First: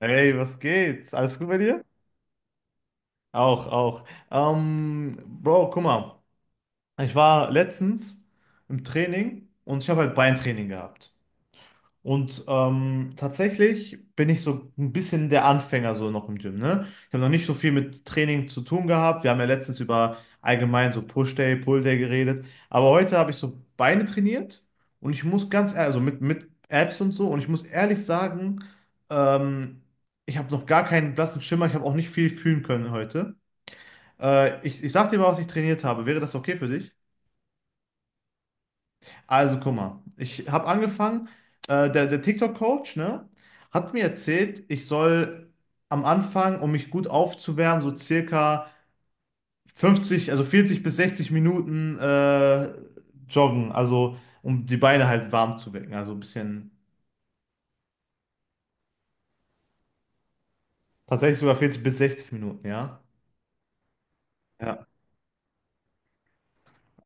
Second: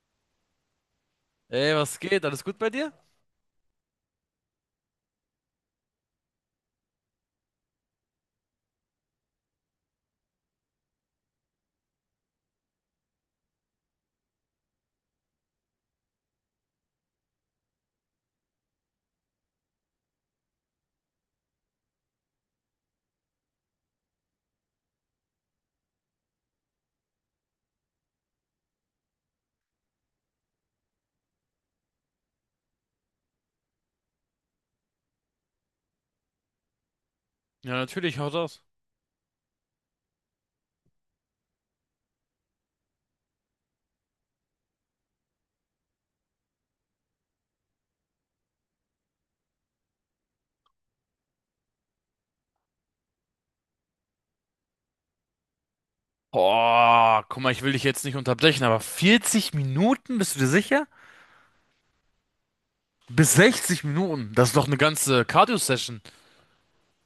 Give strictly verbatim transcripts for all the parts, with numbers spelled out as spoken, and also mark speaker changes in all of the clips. Speaker 1: Hey, was geht's? Alles gut bei
Speaker 2: Ey,
Speaker 1: dir?
Speaker 2: was geht? Alles gut bei dir?
Speaker 1: Auch, auch. Ähm, Bro, guck mal. Ich war letztens im Training und ich habe halt Beintraining gehabt. Und ähm, tatsächlich bin ich so ein bisschen der Anfänger so noch im Gym, ne? Ich habe noch nicht so viel mit Training zu tun gehabt. Wir haben ja letztens über allgemein so Push-Day, Pull-Day geredet. Aber heute habe ich so Beine trainiert und ich muss ganz ehrlich, also mit, mit Abs und so, und ich muss ehrlich sagen, ähm, ich habe noch gar keinen blassen Schimmer. Ich habe auch nicht viel fühlen können heute. Äh, ich, ich sag dir mal, was ich trainiert habe. Wäre das okay für dich?
Speaker 2: Ja, natürlich, haut aus.
Speaker 1: Also, guck mal, ich habe angefangen, äh, der, der TikTok-Coach, ne, hat mir erzählt, ich soll am Anfang, um mich gut aufzuwärmen, so circa fünfzig, also vierzig bis sechzig Minuten äh, joggen, also um die Beine halt warm zu wecken, also ein bisschen,
Speaker 2: Oh, guck mal, ich will dich jetzt nicht unterbrechen, aber vierzig Minuten, bist du dir sicher?
Speaker 1: tatsächlich sogar vierzig bis sechzig Minuten, ja.
Speaker 2: Bis sechzig Minuten, das ist doch eine
Speaker 1: Ja.
Speaker 2: ganze Cardio-Session.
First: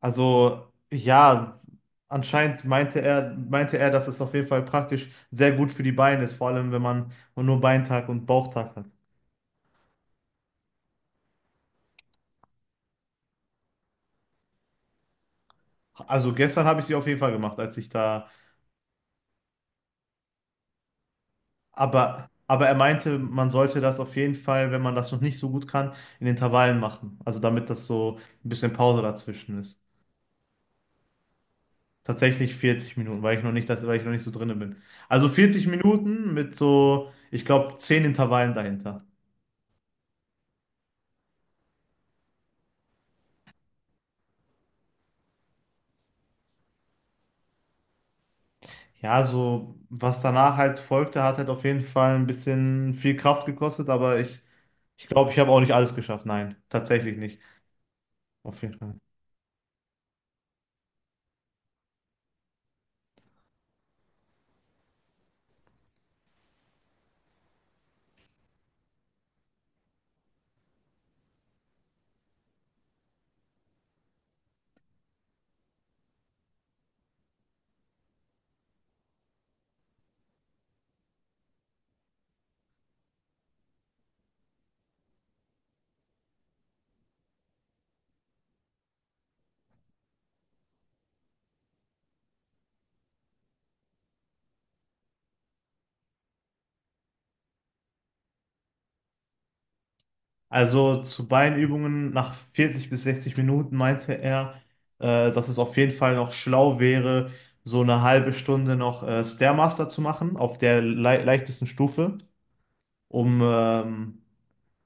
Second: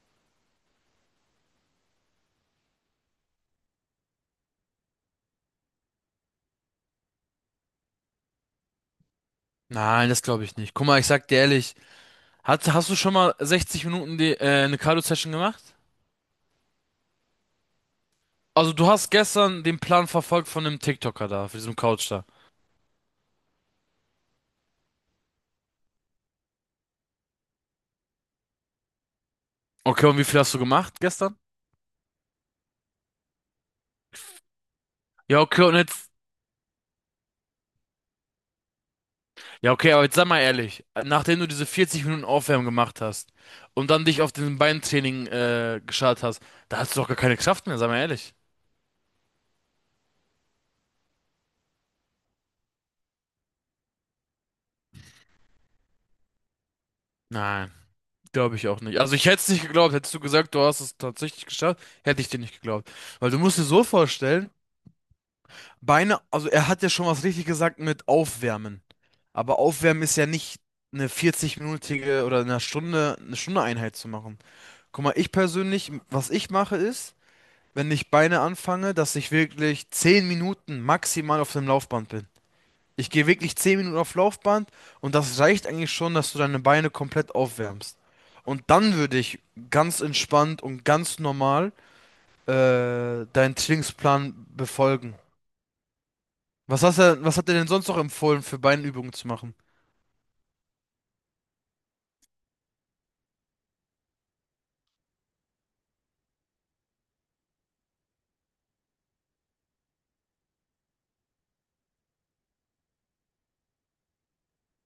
Speaker 1: Also, ja, anscheinend meinte er, meinte er, dass es auf jeden Fall praktisch sehr gut für die Beine ist, vor allem wenn man nur Beintag und Bauchtag hat.
Speaker 2: Nein, das glaube ich nicht. Guck mal, ich sag dir ehrlich, hast, hast du schon mal sechzig Minuten die, äh, eine Cardio-Session gemacht?
Speaker 1: Also gestern habe ich sie auf jeden Fall gemacht, als ich da.
Speaker 2: Also du hast gestern den Plan verfolgt von dem TikToker da, von diesem Couch da.
Speaker 1: Aber, aber er meinte, man sollte das auf jeden Fall, wenn man das noch nicht so gut kann, in Intervallen machen. Also damit das so ein bisschen Pause dazwischen ist.
Speaker 2: Okay, und wie viel hast du gemacht gestern?
Speaker 1: Tatsächlich vierzig Minuten, weil ich noch nicht, das, weil ich noch nicht so drin bin. Also
Speaker 2: Ja, okay,
Speaker 1: vierzig
Speaker 2: und jetzt.
Speaker 1: Minuten mit so, ich glaube, zehn Intervallen dahinter.
Speaker 2: Ja, okay, aber jetzt sag mal ehrlich, nachdem du diese vierzig Minuten Aufwärmen gemacht hast und dann dich auf den Beintraining äh, geschart hast, da hast du doch gar keine Kraft mehr, sag mal ehrlich.
Speaker 1: Ja, so was danach halt folgte, hat halt auf jeden Fall ein bisschen viel Kraft gekostet, aber ich, ich glaube, ich habe auch nicht alles geschafft. Nein, tatsächlich nicht.
Speaker 2: Nein, glaube
Speaker 1: Auf
Speaker 2: ich
Speaker 1: jeden
Speaker 2: auch nicht.
Speaker 1: Fall.
Speaker 2: Also ich hätte es nicht geglaubt, hättest du gesagt, du hast es tatsächlich geschafft, hätte ich dir nicht geglaubt. Weil du musst dir so vorstellen, Beine, also er hat ja schon was richtig gesagt mit Aufwärmen. Aber Aufwärmen ist ja nicht eine vierzig-minütige oder eine Stunde, eine Stunde Einheit zu machen. Guck mal, ich persönlich, was ich mache ist, wenn ich Beine anfange, dass ich wirklich zehn Minuten maximal auf dem Laufband bin. Ich gehe wirklich zehn Minuten auf Laufband und das reicht eigentlich schon, dass du deine Beine komplett aufwärmst. Und dann würde ich ganz entspannt und ganz normal äh, deinen Trainingsplan befolgen. Was hast du, was hat er denn sonst noch empfohlen, für Beinübungen zu machen?
Speaker 1: Also zu Beinübungen nach vierzig bis sechzig Minuten meinte er, äh, dass es auf jeden Fall noch schlau wäre, so eine halbe Stunde noch äh, Stairmaster zu machen, auf der lei leichtesten Stufe, um ähm,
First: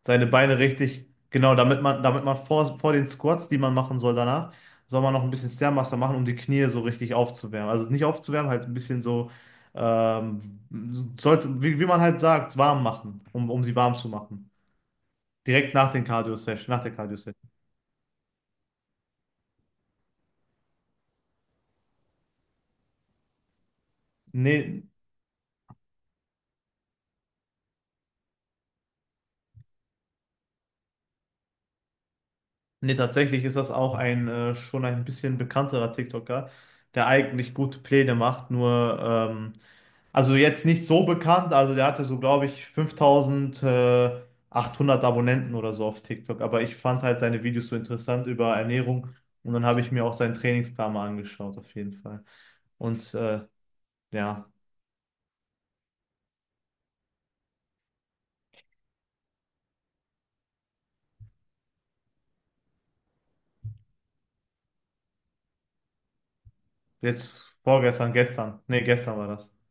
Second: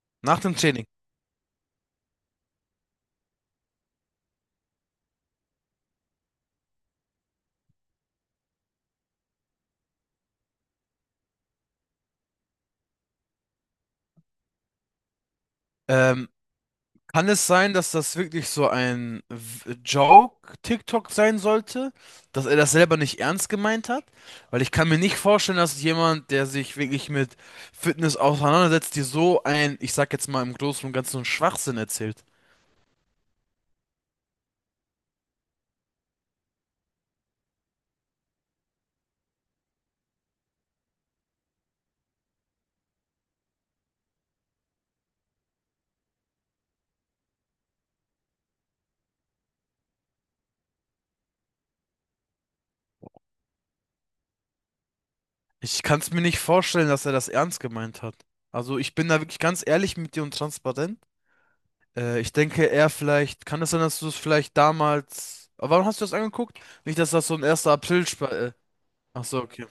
Speaker 1: seine
Speaker 2: Nach dem
Speaker 1: Beine
Speaker 2: Training.
Speaker 1: richtig, genau, damit man, damit man vor, vor den Squats, die man machen soll danach, soll man noch ein bisschen Stairmaster machen, um die Knie so richtig aufzuwärmen. Also nicht aufzuwärmen, halt ein bisschen so, ähm, sollte, wie, wie man halt sagt, warm machen, um, um sie warm zu machen. Direkt nach den
Speaker 2: Ähm,
Speaker 1: Cardio-Session, nach der
Speaker 2: Kann
Speaker 1: Cardio-Session.
Speaker 2: es sein, dass das wirklich so ein W- Joke-TikTok sein sollte? Dass er das selber nicht ernst gemeint hat? Weil ich
Speaker 1: Nee,
Speaker 2: kann mir nicht vorstellen, dass jemand, der sich wirklich mit Fitness auseinandersetzt, dir so ein, ich sag jetzt mal im Großen und Ganzen, Schwachsinn erzählt.
Speaker 1: nee, tatsächlich ist das auch ein äh, schon ein bisschen bekannterer TikToker, der eigentlich gute Pläne macht, nur ähm, also jetzt nicht so bekannt, also der hatte so, glaube ich, fünftausendachthundert Abonnenten oder so auf TikTok, aber ich fand halt seine Videos so interessant über Ernährung und dann habe ich mir auch seinen Trainingsplan mal angeschaut, auf jeden Fall. Und äh, ja,
Speaker 2: Ich kann es mir nicht vorstellen, dass er das ernst gemeint hat. Also ich bin da wirklich ganz ehrlich mit dir und transparent. Äh, ich denke, er vielleicht, kann es sein, dass du es vielleicht damals. Aber Warum hast du das angeguckt? Nicht, dass das so ein
Speaker 1: jetzt
Speaker 2: erster April...
Speaker 1: vorgestern,
Speaker 2: Spa- äh,
Speaker 1: gestern, nee, gestern
Speaker 2: Ach
Speaker 1: war
Speaker 2: so,
Speaker 1: das.
Speaker 2: okay.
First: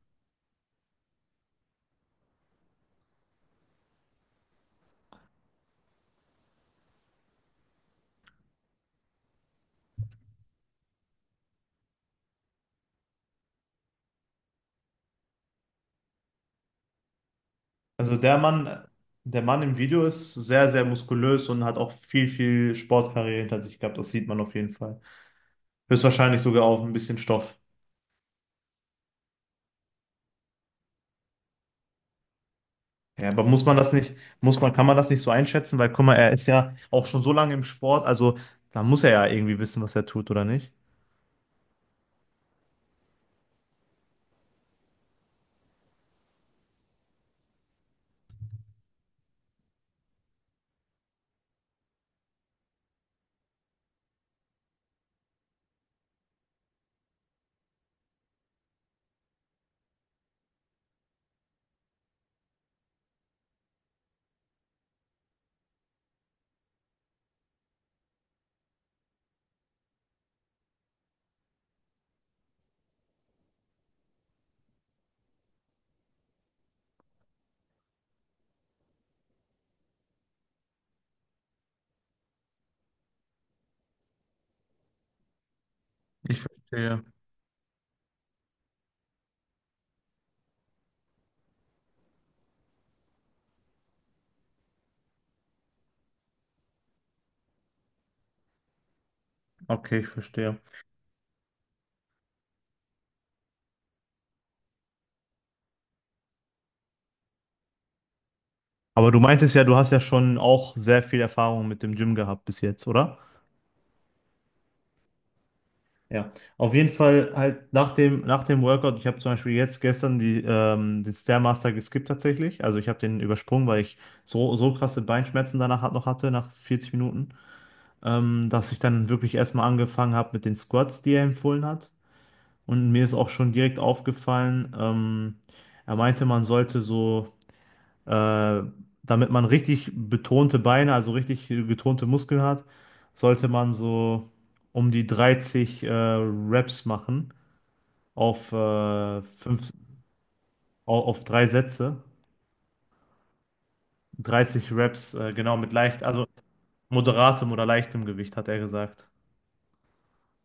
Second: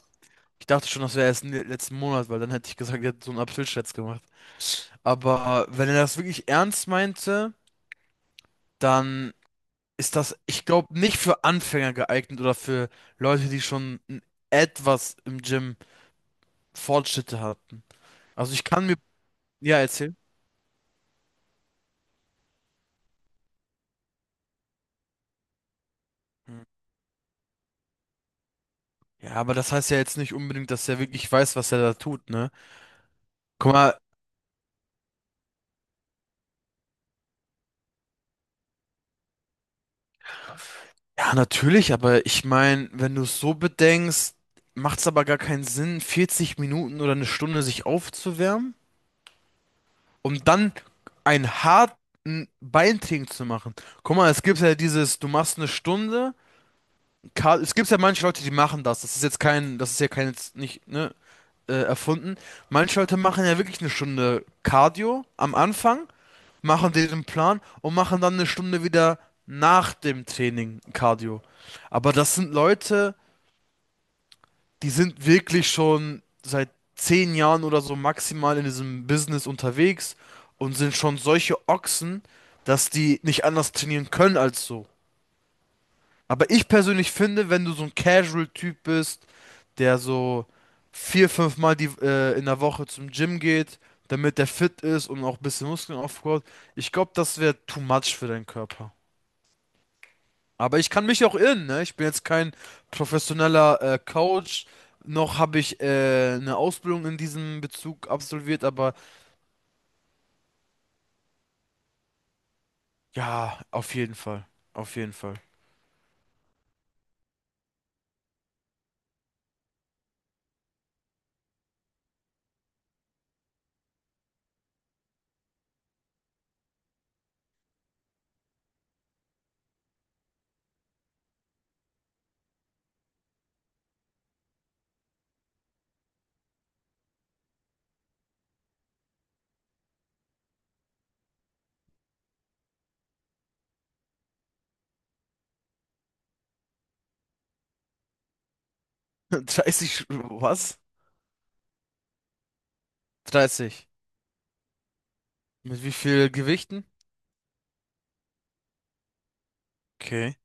Speaker 2: Ich dachte schon, das wäre erst le- letzten Monat, weil dann hätte ich gesagt, er hat so einen April-Scherz gemacht. Aber wenn er das wirklich ernst meinte, dann ist das, ich glaube, nicht für Anfänger geeignet oder für Leute, die schon n- etwas im Gym Fortschritte hatten.
Speaker 1: Also der
Speaker 2: Also ich
Speaker 1: Mann,
Speaker 2: kann mir,
Speaker 1: der Mann im
Speaker 2: ja,
Speaker 1: Video
Speaker 2: erzählen.
Speaker 1: ist sehr, sehr muskulös und hat auch viel, viel Sportkarriere hinter sich gehabt. Das sieht man auf jeden Fall. Höchstwahrscheinlich
Speaker 2: Hm.
Speaker 1: sogar auf ein bisschen Stoff.
Speaker 2: Ja, aber das heißt ja jetzt nicht unbedingt, dass er wirklich weiß, was er da tut, ne?
Speaker 1: Ja, aber muss
Speaker 2: Guck
Speaker 1: man das
Speaker 2: mal,
Speaker 1: nicht, muss man, kann man das nicht so einschätzen? Weil, guck mal, er ist ja auch schon so lange im Sport, also da muss er ja irgendwie wissen, was er tut, oder nicht?
Speaker 2: ja, natürlich, aber ich meine, wenn du es so bedenkst, macht es aber gar keinen Sinn, vierzig Minuten oder eine Stunde sich aufzuwärmen, um dann einen harten Beintraining zu machen. Guck mal, es gibt ja dieses, du machst eine Stunde, Car- es gibt ja manche Leute, die machen das. Das ist jetzt kein, das ist ja kein, jetzt nicht, ne, äh, erfunden. Manche Leute machen ja wirklich eine Stunde Cardio am Anfang, machen den Plan und machen dann eine Stunde wieder nach dem Training Cardio. Aber das sind Leute, die sind wirklich schon seit zehn Jahren oder so maximal in diesem Business unterwegs und sind schon solche Ochsen, dass die nicht anders trainieren können als so.
Speaker 1: Ich
Speaker 2: Aber ich
Speaker 1: verstehe.
Speaker 2: persönlich finde, wenn du so ein Casual-Typ bist, der so vier, fünf Mal die, äh, in der Woche zum Gym geht, damit der fit ist und auch ein bisschen Muskeln aufbaut, ich glaube, das wäre too much für deinen Körper.
Speaker 1: Okay, ich verstehe.
Speaker 2: Aber ich kann mich auch irren, ne? Ich bin jetzt kein professioneller äh, Coach, noch habe ich äh, eine Ausbildung in diesem Bezug absolviert, aber
Speaker 1: Aber du meintest ja, du hast ja schon auch sehr viel Erfahrung mit dem Gym gehabt bis jetzt, oder?
Speaker 2: ja, auf jeden Fall. Auf jeden Fall.
Speaker 1: Ja, auf jeden Fall halt nach dem, nach dem Workout, ich habe zum Beispiel jetzt gestern die, ähm, den Stairmaster geskippt tatsächlich. Also ich habe den übersprungen, weil ich so, so krasse Beinschmerzen danach hat- noch hatte, nach vierzig Minuten, ähm, dass ich dann wirklich erstmal angefangen habe mit den Squats, die er empfohlen hat. Und mir ist auch schon direkt aufgefallen, ähm, er meinte, man sollte so, äh, damit man richtig betonte Beine, also richtig getonte Muskeln hat, sollte man so um die dreißig äh, Reps machen auf, äh, fünf,
Speaker 2: dreißig, was?
Speaker 1: au- auf drei Sätze,
Speaker 2: dreißig.
Speaker 1: dreißig Reps, äh, genau mit
Speaker 2: Mit wie
Speaker 1: leicht, also
Speaker 2: viel Gewichten?
Speaker 1: moderatem oder leichtem Gewicht, hat er gesagt.
Speaker 2: Okay.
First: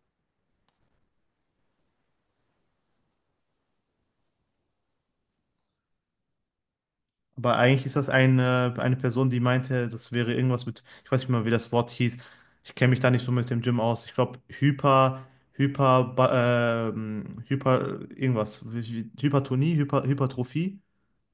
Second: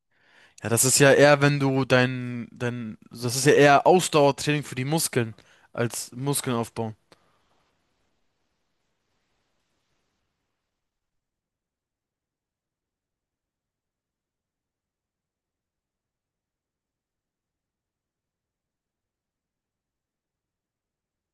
Speaker 2: Ja, das ist ja eher, wenn du dein, dein, das ist ja eher Ausdauertraining für die Muskeln als Muskeln aufbauen.
Speaker 1: Aber eigentlich ist das eine, eine Person, die meinte, das wäre irgendwas mit, ich weiß nicht mal, wie das Wort hieß. Ich kenne mich da nicht so mit dem Gym aus. Ich glaube, Hyper, Hyper, ba- ähm, Hyper, irgendwas. Wie- wie- Hypertonie, Hyper, Hypertrophie,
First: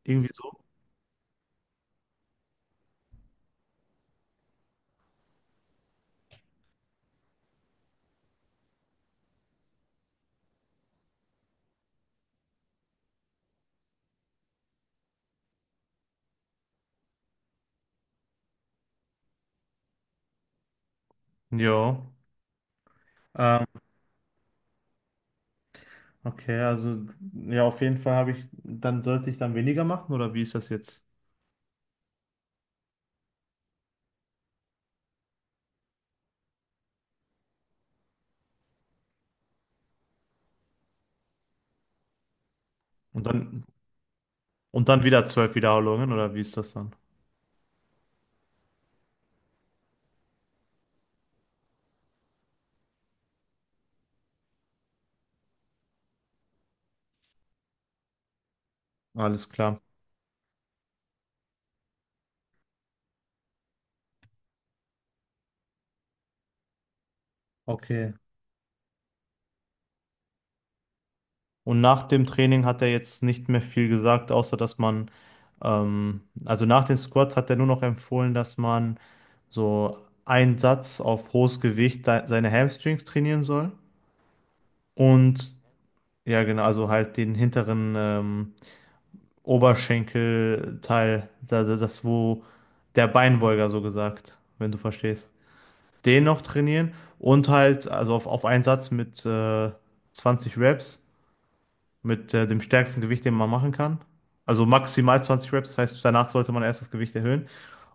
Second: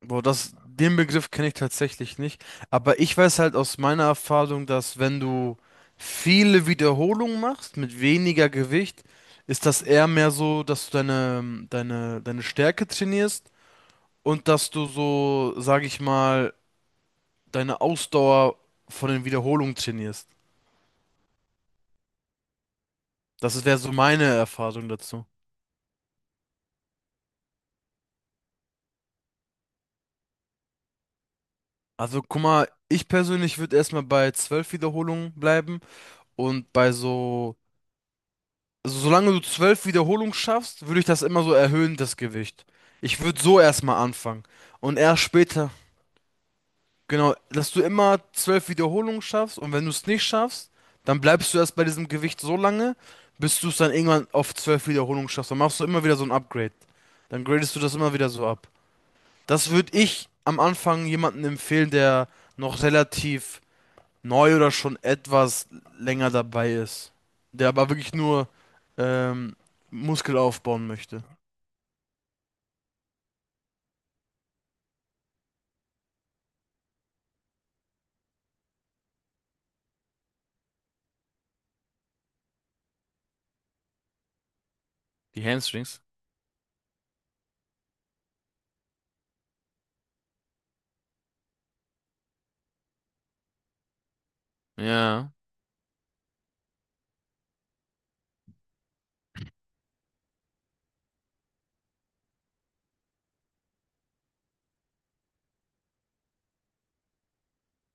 Speaker 2: Boah,
Speaker 1: irgendwie
Speaker 2: das,
Speaker 1: so.
Speaker 2: den Begriff kenne ich tatsächlich nicht. Aber ich weiß halt aus meiner Erfahrung, dass wenn du viele Wiederholungen machst mit weniger Gewicht, ist das eher mehr so, dass du deine, deine, deine Stärke trainierst und dass du so, sag ich mal, deine Ausdauer von den Wiederholungen trainierst.
Speaker 1: Jo.
Speaker 2: Das
Speaker 1: Ähm,
Speaker 2: wäre so meine Erfahrung dazu.
Speaker 1: okay, also ja, auf jeden Fall habe ich, dann sollte ich dann weniger machen oder wie ist das jetzt?
Speaker 2: Also guck mal, ich persönlich würde erstmal bei zwölf Wiederholungen bleiben und bei so also solange du zwölf Wiederholungen schaffst, würde ich das immer so erhöhen, das Gewicht. Ich
Speaker 1: Und
Speaker 2: würde so
Speaker 1: dann,
Speaker 2: erstmal anfangen.
Speaker 1: und
Speaker 2: Und
Speaker 1: dann
Speaker 2: erst
Speaker 1: wieder zwölf
Speaker 2: später,
Speaker 1: Wiederholungen, oder wie ist das dann?
Speaker 2: genau, dass du immer zwölf Wiederholungen schaffst und wenn du es nicht schaffst, dann bleibst du erst bei diesem Gewicht so lange, bis du es dann irgendwann auf zwölf Wiederholungen schaffst. Dann machst du immer wieder so ein Upgrade. Dann gradest du das immer wieder so ab.
Speaker 1: Alles
Speaker 2: Das
Speaker 1: klar.
Speaker 2: würde ich am Anfang jemandem empfehlen, der noch relativ neu oder schon etwas länger dabei ist. Der aber
Speaker 1: Okay.
Speaker 2: wirklich nur ähm, Muskel aufbauen möchte.
Speaker 1: Und nach dem Training hat er jetzt nicht mehr viel gesagt, außer dass man, ähm, also nach den Squats hat er nur noch empfohlen, dass man so einen Satz auf hohes Gewicht de- seine Hamstrings trainieren soll.
Speaker 2: Die
Speaker 1: Und
Speaker 2: Hamstrings?
Speaker 1: ja, genau, also halt den hinteren ähm, Oberschenkelteil, das, das, wo der Beinbeuger so gesagt, wenn du verstehst.
Speaker 2: Ja.
Speaker 1: Den noch trainieren und halt, also auf, auf einen Satz mit äh, zwanzig Reps, mit äh, dem stärksten Gewicht, den man machen kann. Also maximal zwanzig Reps, das heißt, danach sollte man erst das Gewicht erhöhen.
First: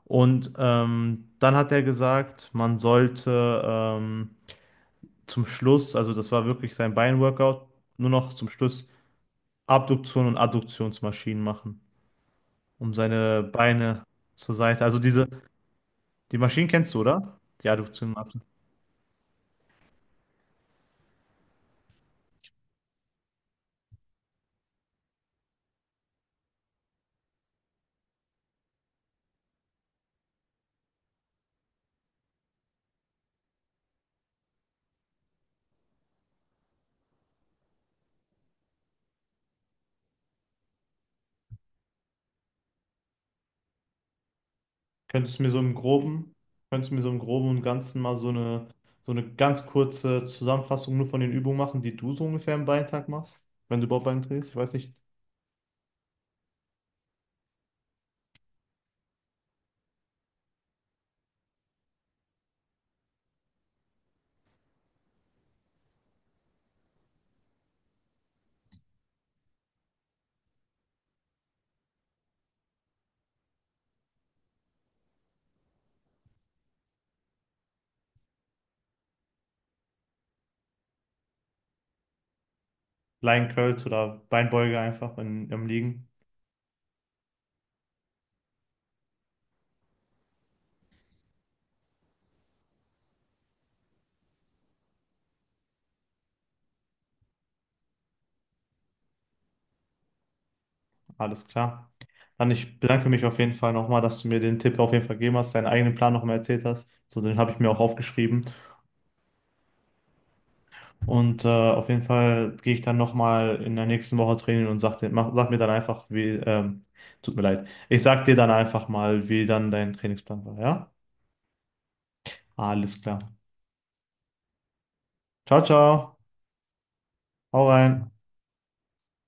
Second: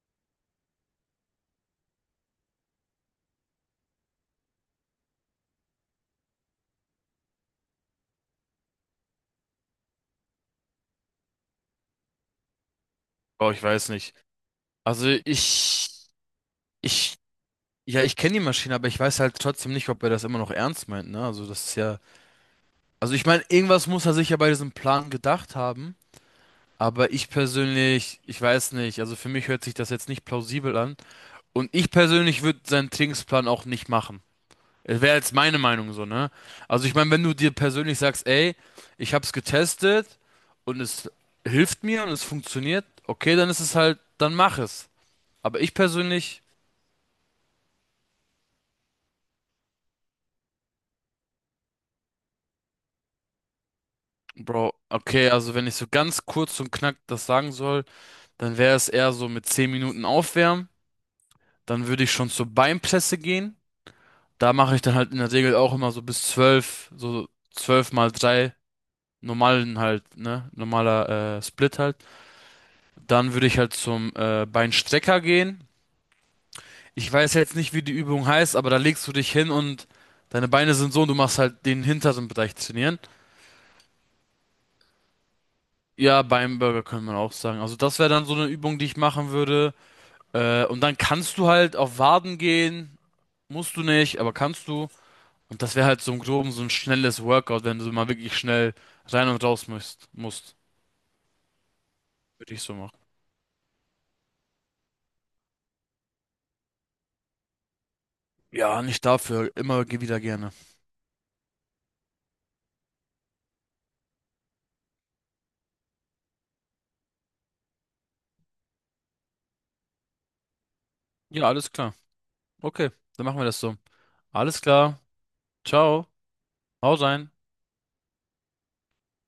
Speaker 1: Und ähm, dann hat er gesagt, man sollte ähm, zum Schluss, also das war wirklich sein Beinworkout, nur noch zum Schluss Abduktion und Adduktionsmaschinen machen, um seine
Speaker 2: Oh, ich weiß
Speaker 1: Beine
Speaker 2: nicht.
Speaker 1: zur Seite. Also
Speaker 2: Also
Speaker 1: diese,
Speaker 2: ich,
Speaker 1: die Maschinen kennst du,
Speaker 2: ich,
Speaker 1: oder? Die
Speaker 2: ja,
Speaker 1: Adduktion.
Speaker 2: ich kenne die Maschine, aber ich weiß halt trotzdem nicht, ob er das immer noch ernst meint, ne? Also das ist ja, also ich meine, irgendwas muss er sich ja bei diesem Plan gedacht haben. Aber ich persönlich, ich weiß nicht, also für mich hört sich das jetzt nicht plausibel an. Und ich persönlich würde seinen Trainingsplan auch nicht machen. Wäre jetzt meine Meinung so, ne? Also ich meine, wenn du dir persönlich sagst, ey, ich hab's getestet und es hilft mir und es funktioniert, okay, dann ist es halt, dann mach es.
Speaker 1: Könntest du mir so
Speaker 2: Aber ich
Speaker 1: im Groben,
Speaker 2: persönlich,
Speaker 1: könntest du mir so im Groben und Ganzen mal so eine, so eine ganz kurze Zusammenfassung nur von den Übungen machen, die du so ungefähr im Beintag machst, wenn du überhaupt Bein drehst? Ich weiß
Speaker 2: Bro,
Speaker 1: nicht,
Speaker 2: okay, also wenn ich so ganz kurz und knack das sagen soll, dann wäre es eher so mit zehn Minuten aufwärmen, dann würde ich schon zur Beinpresse gehen. Da mache ich dann halt in der Regel auch immer so bis zwölf so zwölf mal drei normalen halt, ne? Normaler äh, Split halt. Dann würde ich halt zum äh, Beinstrecker gehen. Ich weiß jetzt nicht, wie die Übung heißt, aber da legst du dich hin und deine Beine sind so und du machst halt den hinteren Bereich trainieren.
Speaker 1: Lion Curls oder Beinbeuge einfach in, im Liegen.
Speaker 2: Ja, Beinburger könnte man auch sagen. Also das wäre dann so eine Übung, die ich machen würde. Äh, und dann kannst du halt auf Waden gehen. Musst du nicht, aber kannst du. Und das wäre halt so im Groben so ein schnelles Workout, wenn du mal wirklich schnell rein und raus musst. musst.
Speaker 1: Alles klar. Dann
Speaker 2: Würde ich so
Speaker 1: ich
Speaker 2: machen.
Speaker 1: bedanke mich auf jeden Fall nochmal, dass du mir den Tipp auf jeden Fall gegeben hast, deinen eigenen Plan nochmal erzählt hast. So, den habe ich mir auch aufgeschrieben.
Speaker 2: Ja, nicht dafür. Immer wieder gerne.
Speaker 1: Und äh, auf jeden Fall gehe ich dann nochmal in der nächsten Woche trainieren und sag, dir, mach, sag mir dann einfach, wie, ähm, tut mir leid, ich sag dir dann einfach mal, wie dann dein Trainingsplan war, ja?
Speaker 2: Ja, alles klar. Okay,
Speaker 1: Alles
Speaker 2: dann
Speaker 1: klar.
Speaker 2: machen wir das so. Alles klar.
Speaker 1: Ciao,
Speaker 2: Ciao.
Speaker 1: ciao.
Speaker 2: hau rein.
Speaker 1: Hau rein.